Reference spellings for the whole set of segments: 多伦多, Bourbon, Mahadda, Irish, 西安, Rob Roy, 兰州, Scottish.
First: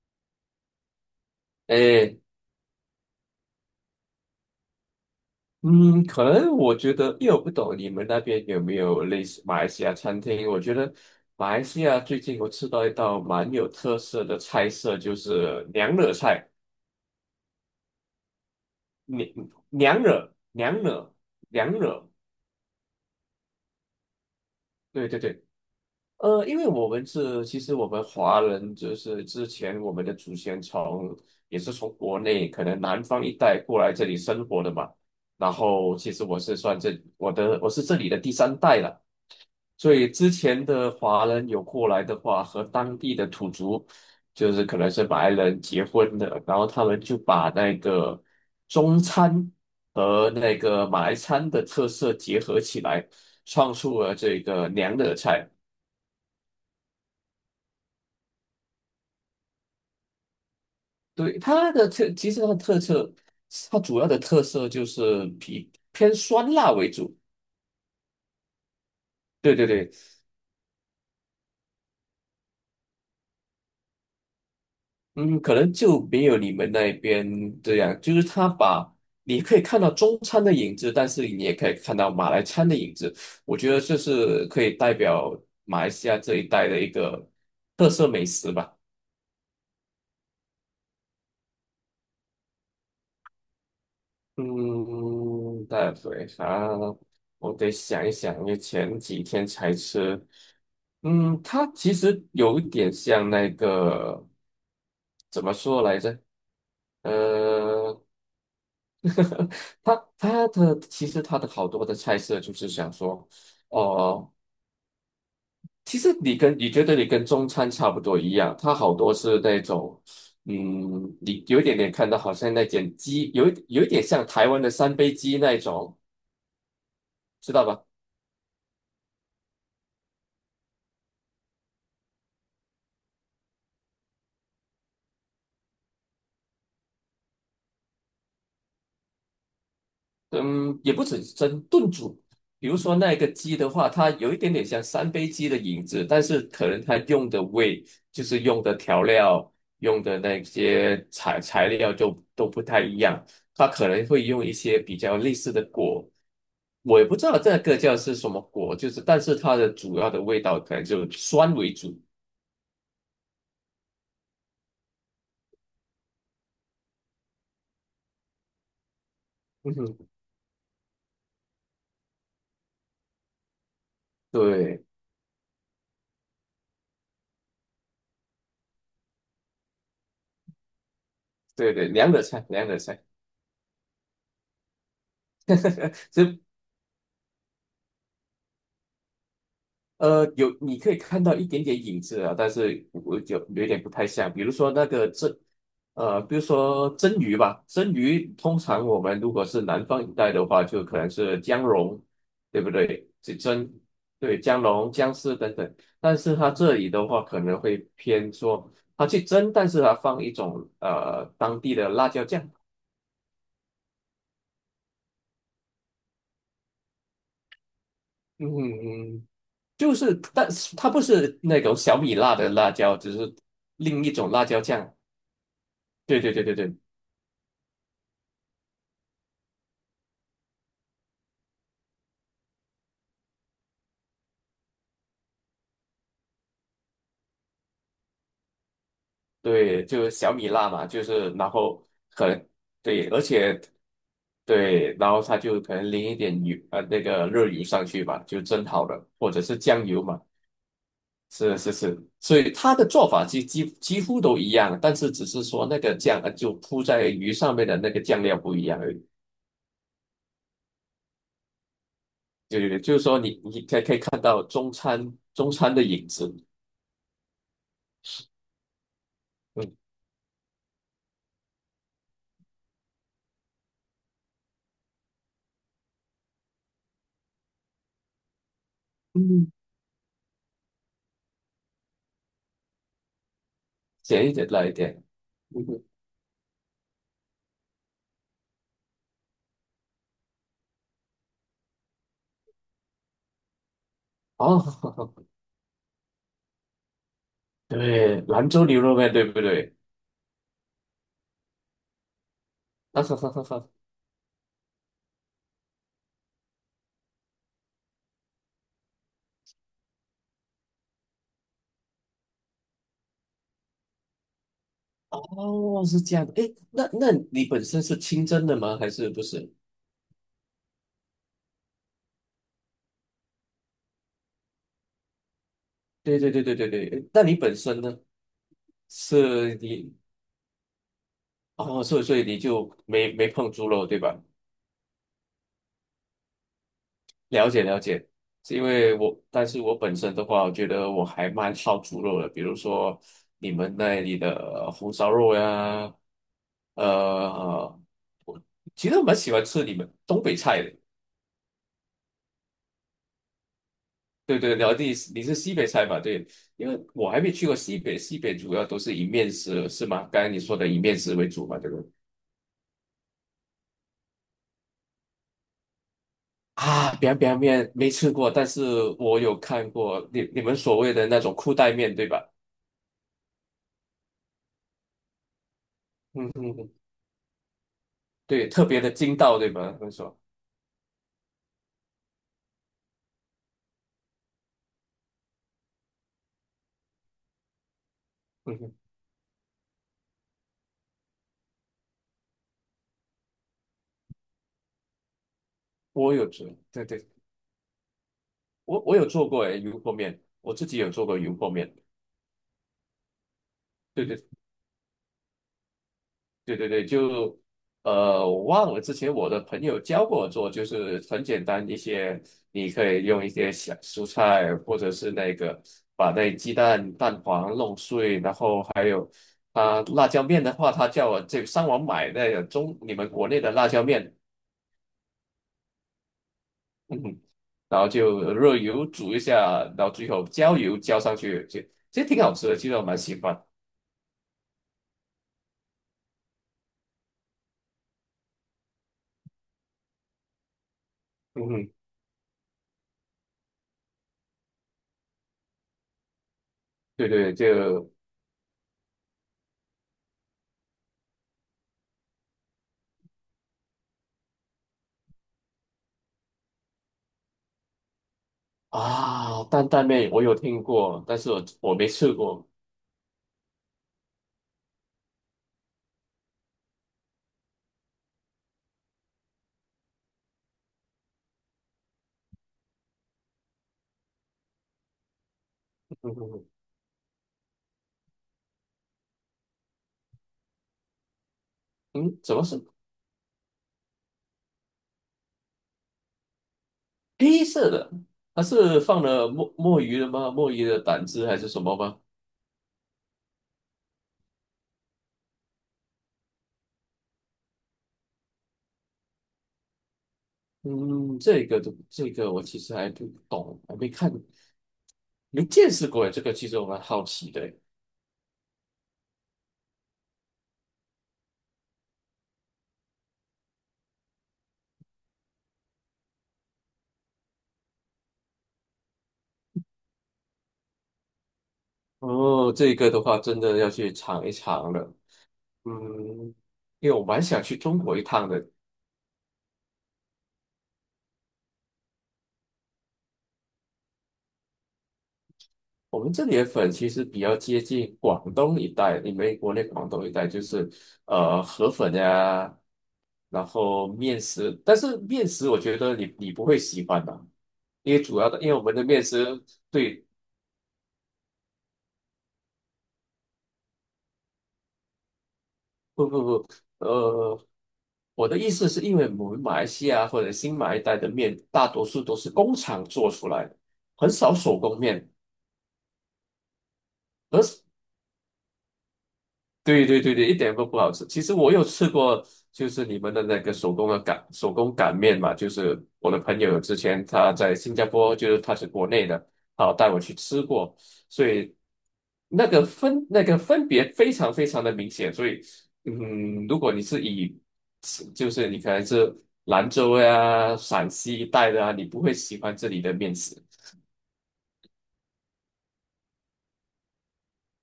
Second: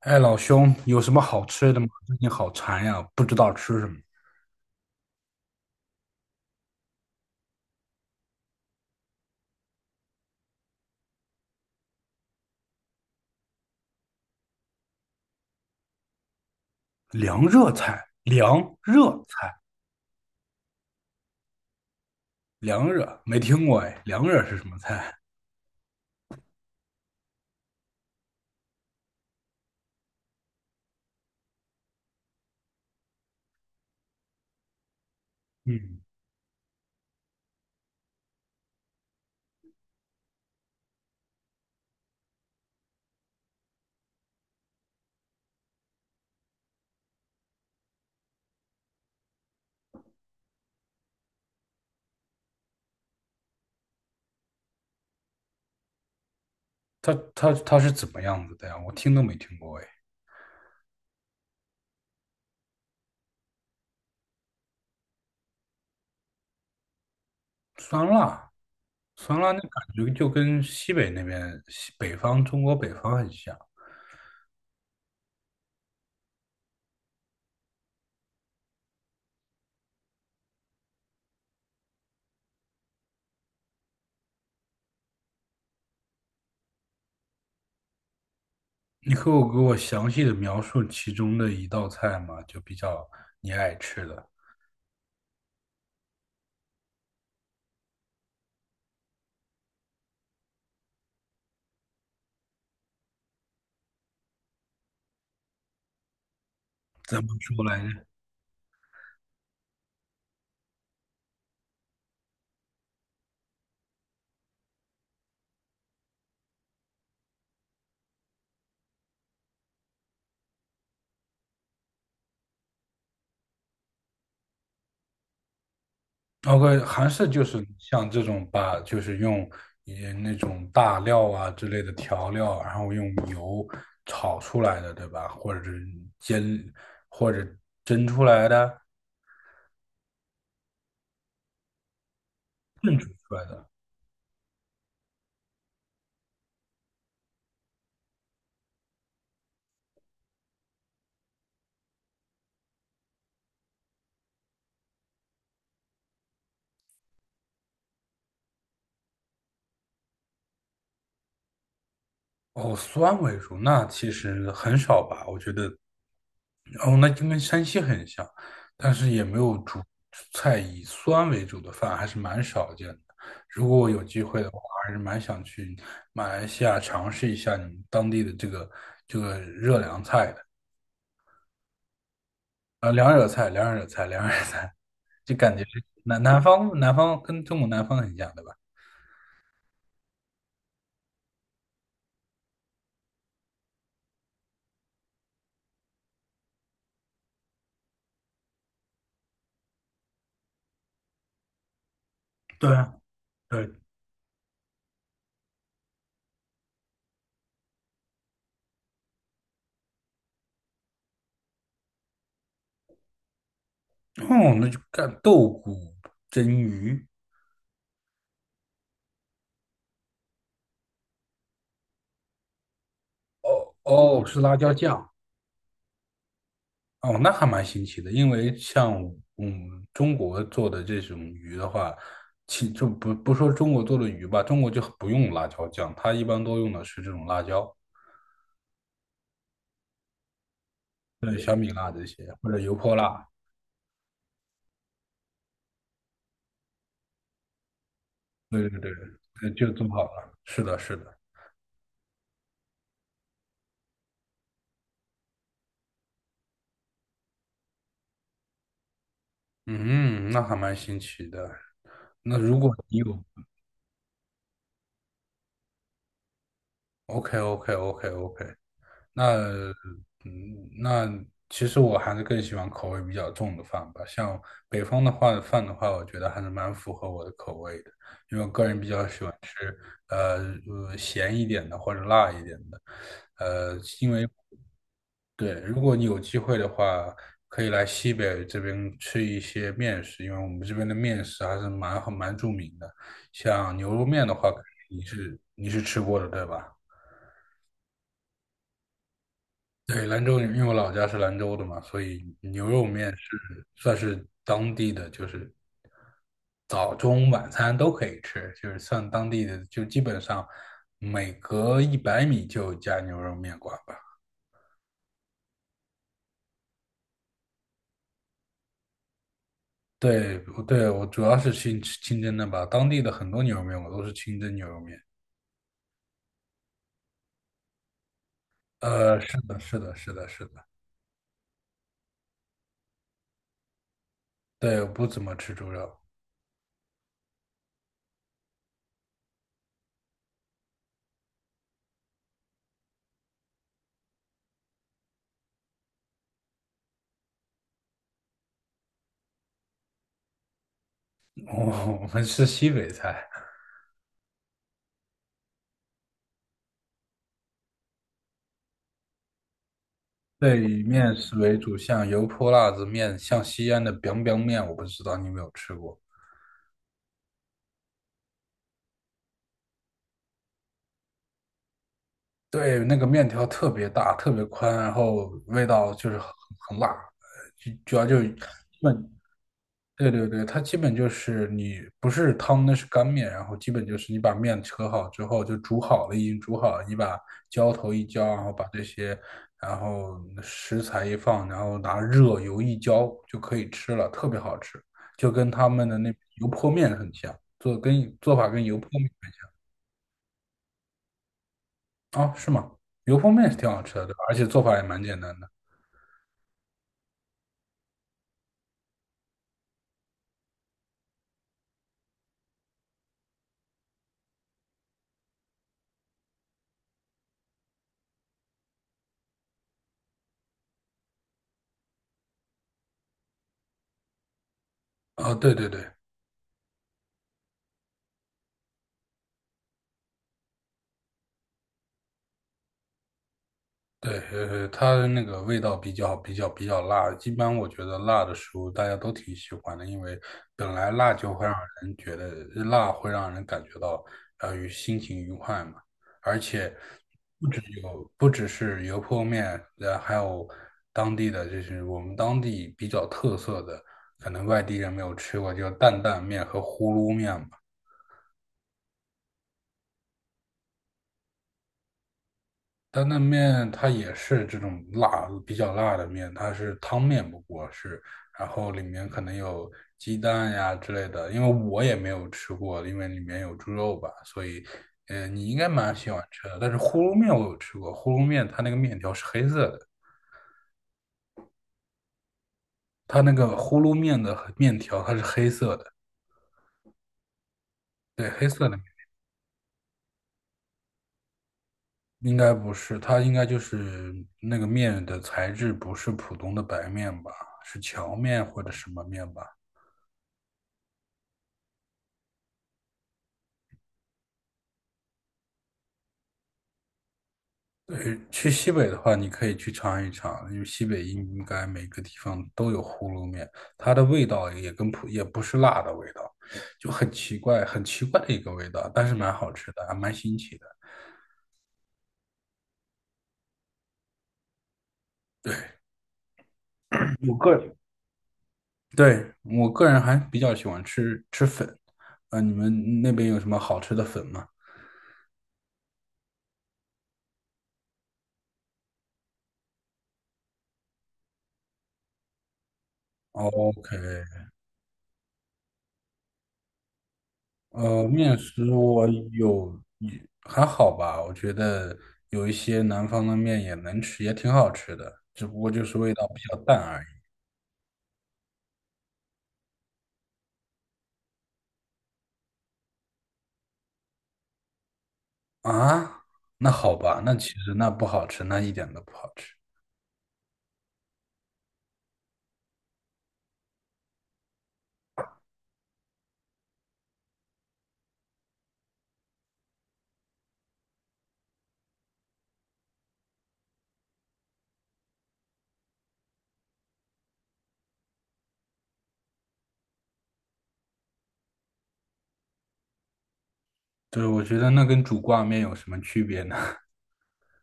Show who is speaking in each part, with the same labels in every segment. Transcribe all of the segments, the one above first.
Speaker 1: 哎，老兄，有什么好吃的吗？最
Speaker 2: 诶，
Speaker 1: 近好馋呀，不知道吃什么。
Speaker 2: 嗯，可能我觉得，因为我不懂你们那边有没有类似马来西亚餐厅。我觉得马来西亚最近我吃到一道蛮有特色的菜色，就是娘惹菜，
Speaker 1: 凉热菜，凉热
Speaker 2: 娘
Speaker 1: 菜，
Speaker 2: 娘惹娘惹娘惹，
Speaker 1: 凉热，没听过哎。凉热是什么
Speaker 2: 对
Speaker 1: 菜？
Speaker 2: 对对。因为我们是，其实我们华人就是之前我们的祖先从也是从国内可能南方一带过来这里生活的嘛，然后
Speaker 1: 嗯，
Speaker 2: 其实我是算这我是这里的第三代了。所以之前的华人有过来的话，和当地的土族，就是可能是马来人结婚的，然后他们就把那个中餐和那个马来餐的特色结合起来，创出了这个娘惹菜。
Speaker 1: 它是怎么样子的呀？我听都没听过哎。
Speaker 2: 对，它的特，其实它的特色，它主要的特色就是比偏酸辣为主。
Speaker 1: 酸辣，酸辣
Speaker 2: 对
Speaker 1: 那
Speaker 2: 对
Speaker 1: 感
Speaker 2: 对，
Speaker 1: 觉就跟西北那边，西北方中国北方很像。
Speaker 2: 嗯，可能就没有你们那边这样，就是他把你可以看到中餐的影子，但是你也可以看到马来餐的影子。我觉得这是可以代表马来西亚这一带的一个特色美食吧。
Speaker 1: 你可以给我详细的描述其中的一道菜吗？就比较你爱吃的，
Speaker 2: 嗯，代表啥？我得想一想，因为前几天才吃。嗯，它其实有一点像那个怎么说来着？
Speaker 1: 怎么说来
Speaker 2: 呃。
Speaker 1: 着？
Speaker 2: 它其实它的好多的菜色就是想说，哦，其实你跟你觉得你跟中餐差不多一样，它好多是那种，嗯，你有一点点看到好像那点鸡，有一点像台湾的三杯鸡那一种，
Speaker 1: OK，还是就
Speaker 2: 知道
Speaker 1: 是
Speaker 2: 吧？
Speaker 1: 像这种把，就是用也那种大料啊之类的调料，然后用油炒出来的，对吧？或者是煎，或者蒸出来的，
Speaker 2: 嗯，也不只是蒸炖煮，比如说
Speaker 1: 炖煮
Speaker 2: 那个
Speaker 1: 出来
Speaker 2: 鸡
Speaker 1: 的。
Speaker 2: 的话，它有一点点像三杯鸡的影子，但是可能它用的味，就是用的调料、用的那些材料就都不太一样，它可能会用一些比较类似的果，我也不知道这个叫是什么果，就是但是它的主要的味道可能就酸为主。
Speaker 1: 哦，酸为主，那其实很少吧，我觉得，哦，那就跟山西很像，但是也没有
Speaker 2: 嗯
Speaker 1: 主
Speaker 2: 哼，
Speaker 1: 菜以酸为主的饭，还是蛮少见的。如果我有机会的话，
Speaker 2: 对
Speaker 1: 还是蛮想去马来西亚尝试一下你们当地的这个热凉菜的，
Speaker 2: 对对，两个菜，两个菜。
Speaker 1: 凉热菜，凉热菜，凉热菜，就感觉是南 南方南方跟中国南方很像，对吧？
Speaker 2: 有你可以看到一点点影子啊，但是我就有点不太像，比如说那个蒸，比如说蒸鱼吧，蒸鱼通常我们如果是南方一带的话，就可能是姜蓉，对不
Speaker 1: 对啊，
Speaker 2: 对？这
Speaker 1: 对，
Speaker 2: 蒸，对，姜蓉、姜丝等等，但是它这里的话可能会偏说它去蒸，但是它放一种当地的辣椒酱，
Speaker 1: 哦，那就干豆鼓蒸鱼。
Speaker 2: 嗯，就是，但是它不是那种小米辣的辣椒，只是
Speaker 1: 哦
Speaker 2: 另一
Speaker 1: 哦，
Speaker 2: 种
Speaker 1: 是
Speaker 2: 辣
Speaker 1: 辣
Speaker 2: 椒
Speaker 1: 椒
Speaker 2: 酱。
Speaker 1: 酱
Speaker 2: 对对对对对
Speaker 1: 哦，那还蛮新奇的。因为像中国做的这种鱼的话，其就不说中国做的鱼吧，中国就不用辣椒酱，它一般都用的是这种辣椒，
Speaker 2: 对，就是小米辣嘛，就是
Speaker 1: 对
Speaker 2: 然
Speaker 1: 小米
Speaker 2: 后
Speaker 1: 辣这些
Speaker 2: 很
Speaker 1: 或者油泼
Speaker 2: 对，而
Speaker 1: 辣，
Speaker 2: 且对，然后它就可能淋一点油那个热油上去吧，就蒸
Speaker 1: 对对
Speaker 2: 好
Speaker 1: 对，
Speaker 2: 了，或者
Speaker 1: 对
Speaker 2: 是
Speaker 1: 就
Speaker 2: 酱
Speaker 1: 做好
Speaker 2: 油嘛，
Speaker 1: 了。是的，是的，
Speaker 2: 是是是，所以它的做法几乎都一样，但是只是说那个酱就铺在鱼上面的那个酱料不一样而已，
Speaker 1: 嗯，那还蛮新奇的。那如
Speaker 2: 对对
Speaker 1: 果
Speaker 2: 对，就
Speaker 1: 你
Speaker 2: 是说
Speaker 1: 有
Speaker 2: 你你可以可以看到中餐的影子，
Speaker 1: o k o k o k o k 那
Speaker 2: 嗯
Speaker 1: 那其实我还是更喜欢口味比较重的饭吧。像北方的话，饭的话，我觉得还是蛮符合我的口味的，因为我个人比较喜欢
Speaker 2: 嗯，
Speaker 1: 吃呃咸一点的或者辣一点的。因为
Speaker 2: 咸一点辣一点，
Speaker 1: 对，
Speaker 2: 嗯
Speaker 1: 如
Speaker 2: 哼
Speaker 1: 果你有机会的话，可以来西北这边吃一些面食，因为我们这边的面食还是蛮著名的。像牛肉面的话，
Speaker 2: 哦，
Speaker 1: 你是吃过的，对吧？
Speaker 2: 对，兰州牛肉面对不对？
Speaker 1: 对，兰州，因为我老家是兰州的嘛，所以牛肉
Speaker 2: 啊
Speaker 1: 面
Speaker 2: 哈哈哈
Speaker 1: 是
Speaker 2: 哈！
Speaker 1: 算是当地的，就是早中晚餐都可以吃，就是算当地的，就基本上每隔100米就有家牛肉面馆吧。
Speaker 2: 哦，是这样的。诶，那那你本身是清蒸的吗？还是不是？
Speaker 1: 对，对，我主要是清真的吧，当地的很多牛肉面我都是清真牛肉面。
Speaker 2: 对对对对对对。诶那你本身呢？
Speaker 1: 是
Speaker 2: 是
Speaker 1: 的，是的，
Speaker 2: 你
Speaker 1: 是的，是的，
Speaker 2: 哦，所以所以你就没没碰猪肉对吧？
Speaker 1: 对，我不怎么吃猪肉，
Speaker 2: 了解了解。是因为我，但是我本身的话，我觉得我还蛮好猪肉的。比如说你们那里的红烧肉呀，呃，其实我蛮喜欢吃你们东北菜的。
Speaker 1: 我我们吃西北菜。
Speaker 2: 对对，然后你是西北菜嘛？对，因为我还没去过西北，西北主要都是以面食是吗？刚才你说
Speaker 1: 对
Speaker 2: 的以
Speaker 1: 以
Speaker 2: 面
Speaker 1: 面
Speaker 2: 食为
Speaker 1: 食
Speaker 2: 主
Speaker 1: 为
Speaker 2: 嘛，对不
Speaker 1: 主，
Speaker 2: 对？
Speaker 1: 像油泼辣子面，像西安的 biang biang 面，我不知道你有没有吃过。
Speaker 2: 啊，表表面没吃过，但是我有看过你你们所谓的那种裤带面，对吧？
Speaker 1: 对，那个面条特别大，特别宽，然后味道就是很
Speaker 2: 嗯哼哼，
Speaker 1: 很辣，呃就主要就基
Speaker 2: 对，特别的筋
Speaker 1: 本
Speaker 2: 道，对吗？他们
Speaker 1: 对
Speaker 2: 说，
Speaker 1: 对对，它基本就是你不是汤，那是干面，然后基本就是你把面扯好之后就煮好了，已经煮好了，你把浇头一浇，然后
Speaker 2: 嗯
Speaker 1: 把
Speaker 2: 哼，
Speaker 1: 这些，然后食材一放，然后拿热油一浇就可以吃了，特别好吃，就跟他们的那
Speaker 2: 我有
Speaker 1: 油
Speaker 2: 做，
Speaker 1: 泼
Speaker 2: 对
Speaker 1: 面
Speaker 2: 对，
Speaker 1: 很像，做法跟油
Speaker 2: 我
Speaker 1: 泼
Speaker 2: 我有
Speaker 1: 面
Speaker 2: 做过
Speaker 1: 很
Speaker 2: 诶，油泼面，我自己有做过油泼面，
Speaker 1: 像啊，是吗？油泼面是挺好吃的，
Speaker 2: 对
Speaker 1: 对吧
Speaker 2: 对
Speaker 1: 而且做法也蛮简单的。
Speaker 2: 对对对，就我忘了之前我的朋友教过我做，就是很简单一些，你可以用一些小蔬菜，或者是那个把那鸡蛋蛋黄弄碎，然后还啊辣椒面的话，他叫我这个上网买那个中你们国内的辣椒面，
Speaker 1: 啊，对对对，
Speaker 2: 嗯然后就热油煮一下，然后最后浇油浇上去，就其实挺好吃的，其实我蛮喜欢。
Speaker 1: 对，它的那个味道比较辣，一般我觉得辣的食物大家都挺喜欢的，因为本来辣就
Speaker 2: 嗯
Speaker 1: 会让
Speaker 2: 哼
Speaker 1: 人觉得辣会让人感觉到心情愉快嘛，而且
Speaker 2: 对对，
Speaker 1: 不只
Speaker 2: 就
Speaker 1: 有不只是油泼面，还有当地的就是我们当地比较特色的，可能外地人没有吃过，就是担担面和呼噜面嘛。
Speaker 2: 啊担担面我有听过，但是我我没吃过。
Speaker 1: 担担面它也是这种辣，比较辣的面，它是汤面不过是，然后里面可能有鸡蛋呀之类的，因为我也没有吃过，因为里面有猪肉吧，所以，你应该蛮喜
Speaker 2: 嗯
Speaker 1: 欢
Speaker 2: 嗯
Speaker 1: 吃的。但是呼噜面我有吃过，呼噜面它那个面条是黑色的，
Speaker 2: 嗯，嗯怎么是
Speaker 1: 它那个呼噜面的面条它是黑色的，
Speaker 2: 黑色的？
Speaker 1: 对，
Speaker 2: 它
Speaker 1: 黑色的
Speaker 2: 是
Speaker 1: 面
Speaker 2: 放了墨鱼的吗？墨鱼的胆汁还是什么吗？
Speaker 1: 应该不是，它应该就是那个面的材质不是普通的白面吧，是荞面或者什么面吧。
Speaker 2: 嗯，这个都这个我其实还不懂，还没看，没见识过这个，其实我蛮好奇的。
Speaker 1: 对，去西北的话，你可以去尝一尝，因为西北应该每个地方都有葫芦面，它的味道也跟普也不是辣的味道，就很奇怪，很奇怪的一个味道，但是蛮好吃的，还蛮新奇的。
Speaker 2: 哦，这个的话真的要去尝一尝了。
Speaker 1: 对，
Speaker 2: 嗯，因为我蛮
Speaker 1: 我
Speaker 2: 想
Speaker 1: 个
Speaker 2: 去
Speaker 1: 人
Speaker 2: 中国一趟的，
Speaker 1: 对，我个人还比较喜欢吃粉，啊、你们那边有什么好吃的粉吗
Speaker 2: 我们这里的粉其实比较接近广东一带，你们国内广东一带就是河粉呀，然
Speaker 1: ？OK，
Speaker 2: 后面食，但是面食我觉得你你不会喜欢的，因为主要
Speaker 1: 面
Speaker 2: 的，因为我
Speaker 1: 食
Speaker 2: 们的面
Speaker 1: 我
Speaker 2: 食
Speaker 1: 有
Speaker 2: 对，
Speaker 1: 也还好吧，我觉得有一些南方的面也能吃，也挺好吃的，只不过就是
Speaker 2: 不
Speaker 1: 味
Speaker 2: 不
Speaker 1: 道比
Speaker 2: 不，
Speaker 1: 较淡而已。
Speaker 2: 呃，我的意思是因为我们马来西亚或者新马一带的面大多数都是工厂做出来的，很少手工面，
Speaker 1: 啊，那好吧，那
Speaker 2: 而。
Speaker 1: 其实那不好吃，那一点都不好吃。
Speaker 2: 对对对对，一点都不好吃。其实我有吃过，就是你们的那个手工的擀手工擀面嘛，就是我的朋友之前他在新加坡，就是他是国内的，好带我去吃过，所以那个分那个分别非常非常的明显。所以，嗯，如果你是以就是你可能是兰州呀、陕西一带的啊，你不会喜欢这里的面食。
Speaker 1: 对，我觉得那跟煮挂面有什么区别呢？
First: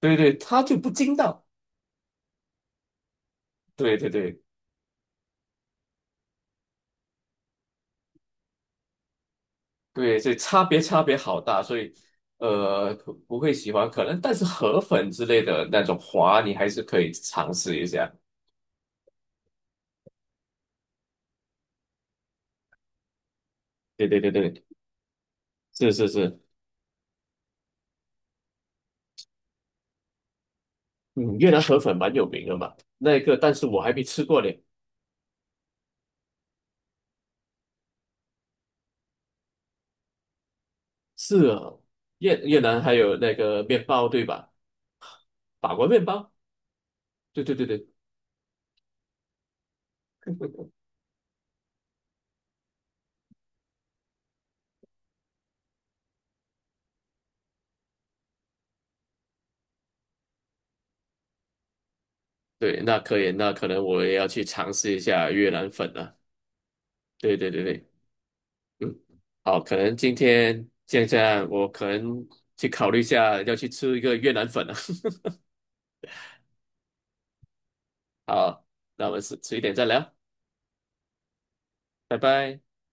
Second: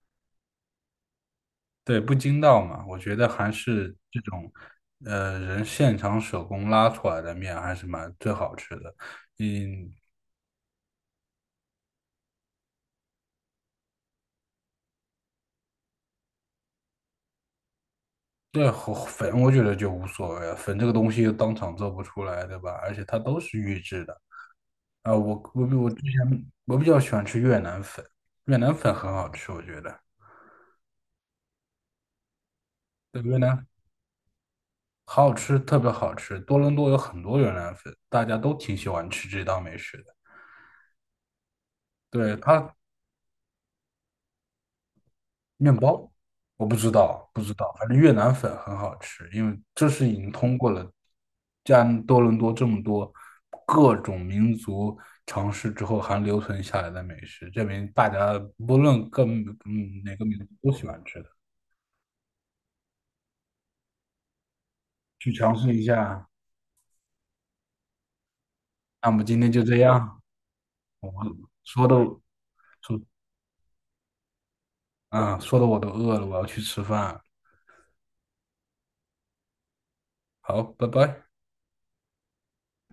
Speaker 2: 对对，它就不筋道。
Speaker 1: 对，不筋道嘛，我觉得还是
Speaker 2: 对对
Speaker 1: 这
Speaker 2: 对。
Speaker 1: 种，人现场手工拉出来的面还是蛮最好吃的。嗯，
Speaker 2: 对，所以差别差别好大，所以不不会喜欢，可能但是河粉之类的那种滑，你还是可以尝试一下。
Speaker 1: 对，和粉我觉得就无所谓了，粉这个东西又当场做不出来，对吧？而且它都是预制
Speaker 2: 对
Speaker 1: 的
Speaker 2: 对对对，
Speaker 1: 啊。我比
Speaker 2: 是
Speaker 1: 之
Speaker 2: 是是，
Speaker 1: 前比较喜欢吃越南粉，越南粉很好吃，我觉得。
Speaker 2: 嗯，越南河粉蛮有名的嘛，那
Speaker 1: 对，
Speaker 2: 个
Speaker 1: 越
Speaker 2: 但
Speaker 1: 南
Speaker 2: 是我还没吃过嘞。
Speaker 1: 好好吃，特别好吃。多伦多有很多越南粉，大家都挺喜欢吃这道美食的。
Speaker 2: 是啊，
Speaker 1: 对，
Speaker 2: 越越
Speaker 1: 它
Speaker 2: 南还有那个面包对吧？
Speaker 1: 面
Speaker 2: 法国面
Speaker 1: 包？
Speaker 2: 包，
Speaker 1: 我不知道，不
Speaker 2: 对
Speaker 1: 知
Speaker 2: 对对
Speaker 1: 道，反
Speaker 2: 对
Speaker 1: 正越南粉很好吃，因为这是已经通 过了加多伦多这么多各种民族尝试之后还留存下来的美食，证明大家不论哪个民族都喜欢吃的，
Speaker 2: 对，那可以，那可能我也要去尝试一
Speaker 1: 去
Speaker 2: 下越
Speaker 1: 尝
Speaker 2: 南
Speaker 1: 试一
Speaker 2: 粉了。
Speaker 1: 下。
Speaker 2: 对对对对。嗯，
Speaker 1: 那么今天
Speaker 2: 好，
Speaker 1: 就这
Speaker 2: 可能今
Speaker 1: 样，
Speaker 2: 天现
Speaker 1: 我
Speaker 2: 在我
Speaker 1: 说
Speaker 2: 可
Speaker 1: 的
Speaker 2: 能去考
Speaker 1: 说
Speaker 2: 虑一下要去吃一个越南粉了。
Speaker 1: 啊，说的我都饿了，我要去吃饭。
Speaker 2: 好，那我们迟一点再聊，
Speaker 1: 好，拜拜。
Speaker 2: 拜拜。